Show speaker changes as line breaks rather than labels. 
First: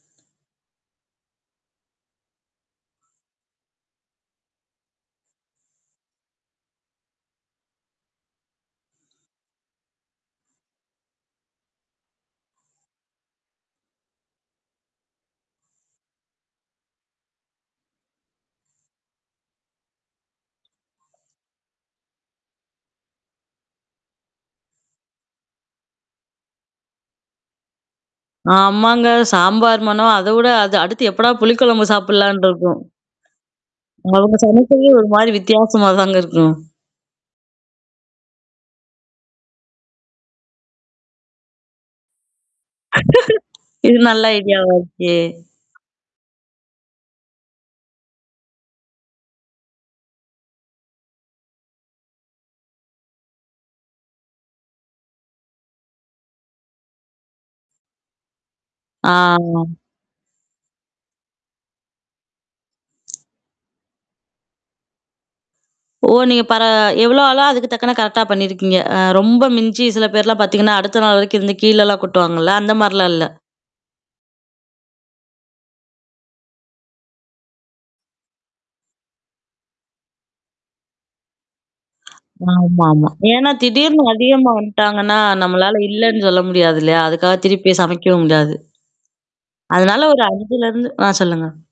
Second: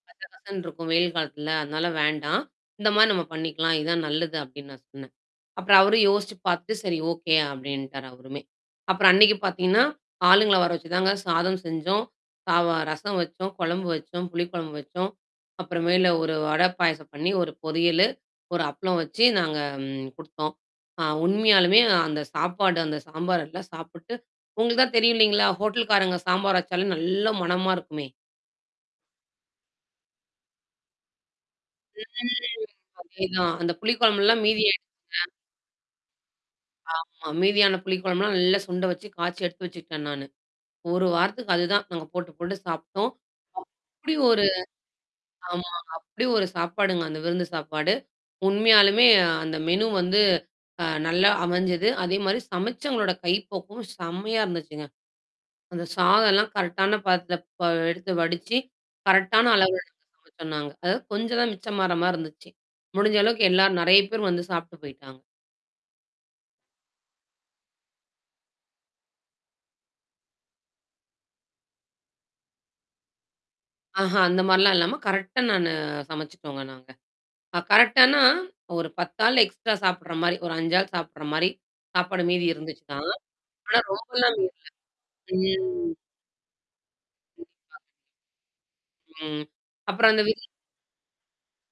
கச கசன்னு இருக்கும் வெயில் காலத்துல. அதனால வேண்டாம். இந்த மாரி நம்ம பண்ணிக்கலாம். இதான் நல்லது அப்டீன்னு நான் சொன்னேன். அப்புறம் அவரும் யோசிச்சு பாத்துட்டு, "சரி ஓகே" அப்டின்ட்டாரு அவருமே. அப்புறம் அன்னைக்கு பாத்தீங்கன்னா, ஆளுங்கள வர வச்சு தாங்க சாதம் செஞ்சோம். சாவா ரசம் வச்சோம், கொழம்பு வச்சோம், புளி கொழம்பு வச்சோம். அப்புறமேல, 1 வடை பாயசம் பண்ணீ 1 பொறியலு, 1 அப்ளம் வச்சு நாங்க ம் குடுத்தோம். ஆ உண்மையாலுமே அந்த சாப்பாடு அந்த சாம்பார் எல்லாம் சாப்புட்டு உங்களுக்கு தான் தெரியும் இல்லைங்களா? ஹோட்டல்காரங்க சாம்பார் வச்சாலே நல்லா மணமா இருக்குமே!
ஆமாங்க. சாம்பார் மணம் அத விட அது அடுத்து எப்படா புளி கொழம்பு சாப்பிடலான்ட்டு
ம்.
இருக்கும்.
அதேதான். அந்த புளி
அவுங்க
குழம்புல்லாம் மீதி
சமைக்கறதே
ஆய்டுச்சிங்க.
ஒரு மாரி வித்தியாசமா தாங்க இருக்கும்.
ஆமா. மீதியான புளி கொழம்புலாம் நல்லா சுண்ட வச்சு காய்ச்சி எடுத்து வச்சுக்கிட்டேன் நானு. 1 வாரத்துக்கு அதுதான் நாங்க போட்டு, போட்டு சாப்டோம்.
இது
அப்டி
நல்ல
ஒரு
ஐடியாவா இருக்கே!
ஆமாங்க. அப்படி ஒரு சாப்பாடுங்க. அந்த விருந்து சாப்பாடு. உண்மையாலுமே அந்த மெனு வந்து, அ நல்லா அமைஞ்சது. அதேமாரி சமைச்சங்களோட கைப்பக்குவம் செம்மையா இருந்துச்சுங்க. அந்த சாதல்லாம் கரெக்ட்டான பதத்துல ப எடுத்து வடிச்சு,
ஆ.
கரெக்ட்டான அளவெடுத்து சமச்சோம் நாங்க. கொஞ்சம் தான் மிச்சமாற மாரி இருந்துச்சு. முடிஞ்ச அளவுக்கு எல்லார் நெறையா பேர் வந்து சாப்ட்டு போய்ட்டாங்க.
ஓ! நீங்க பர எவ்வளோ ஆளோ, அதுக்கு தக்கன கரெக்ட்டா பண்ணீயிருக்கீங்க. அ ரொம்ப மிஞ்சி சில பேர்லாம் பாத்தீங்கன்னா, அடுத்த நாள் வரைக்கும் இருந்து கீழலாம் கொட்டுவாங்கல்ல! அந்த மாரிலாம் இல்ல.
ஆஹா, அந்த மாரிலாம் இல்லாம கரெக்ட்டா நானு சமைச்சுட்டோங்க நாங்க. ஆ கரெக்ட்டான்னா, ஒரு 10 ஆள் எக்ஸ்ட்ரா சாப்படுற மாரி, ஒரு 5 ஆள் சாப்படுற மாரி. சப்பாடு மீதி இருந்துச்சுதான்.
ஆமாமா. ஏன்னா,
ஆனா
திடீர்னு
ரொம்பல்லாம்
அதிகமா
மீறல.
வந்துட்டாங்கன்னா, நம்மளால
ம்.
இல்லன்னு சொல்ல முடியாது இல்லையா! அதுக்காக திருப்பி
[unintelligible]
போய் சமைக்கவும் முடியாது.
ம்.
அதனால
அப்புறம் அந்த
ஒரு
[unintelligible]
5லருந்து ஆ சொல்லுங்க.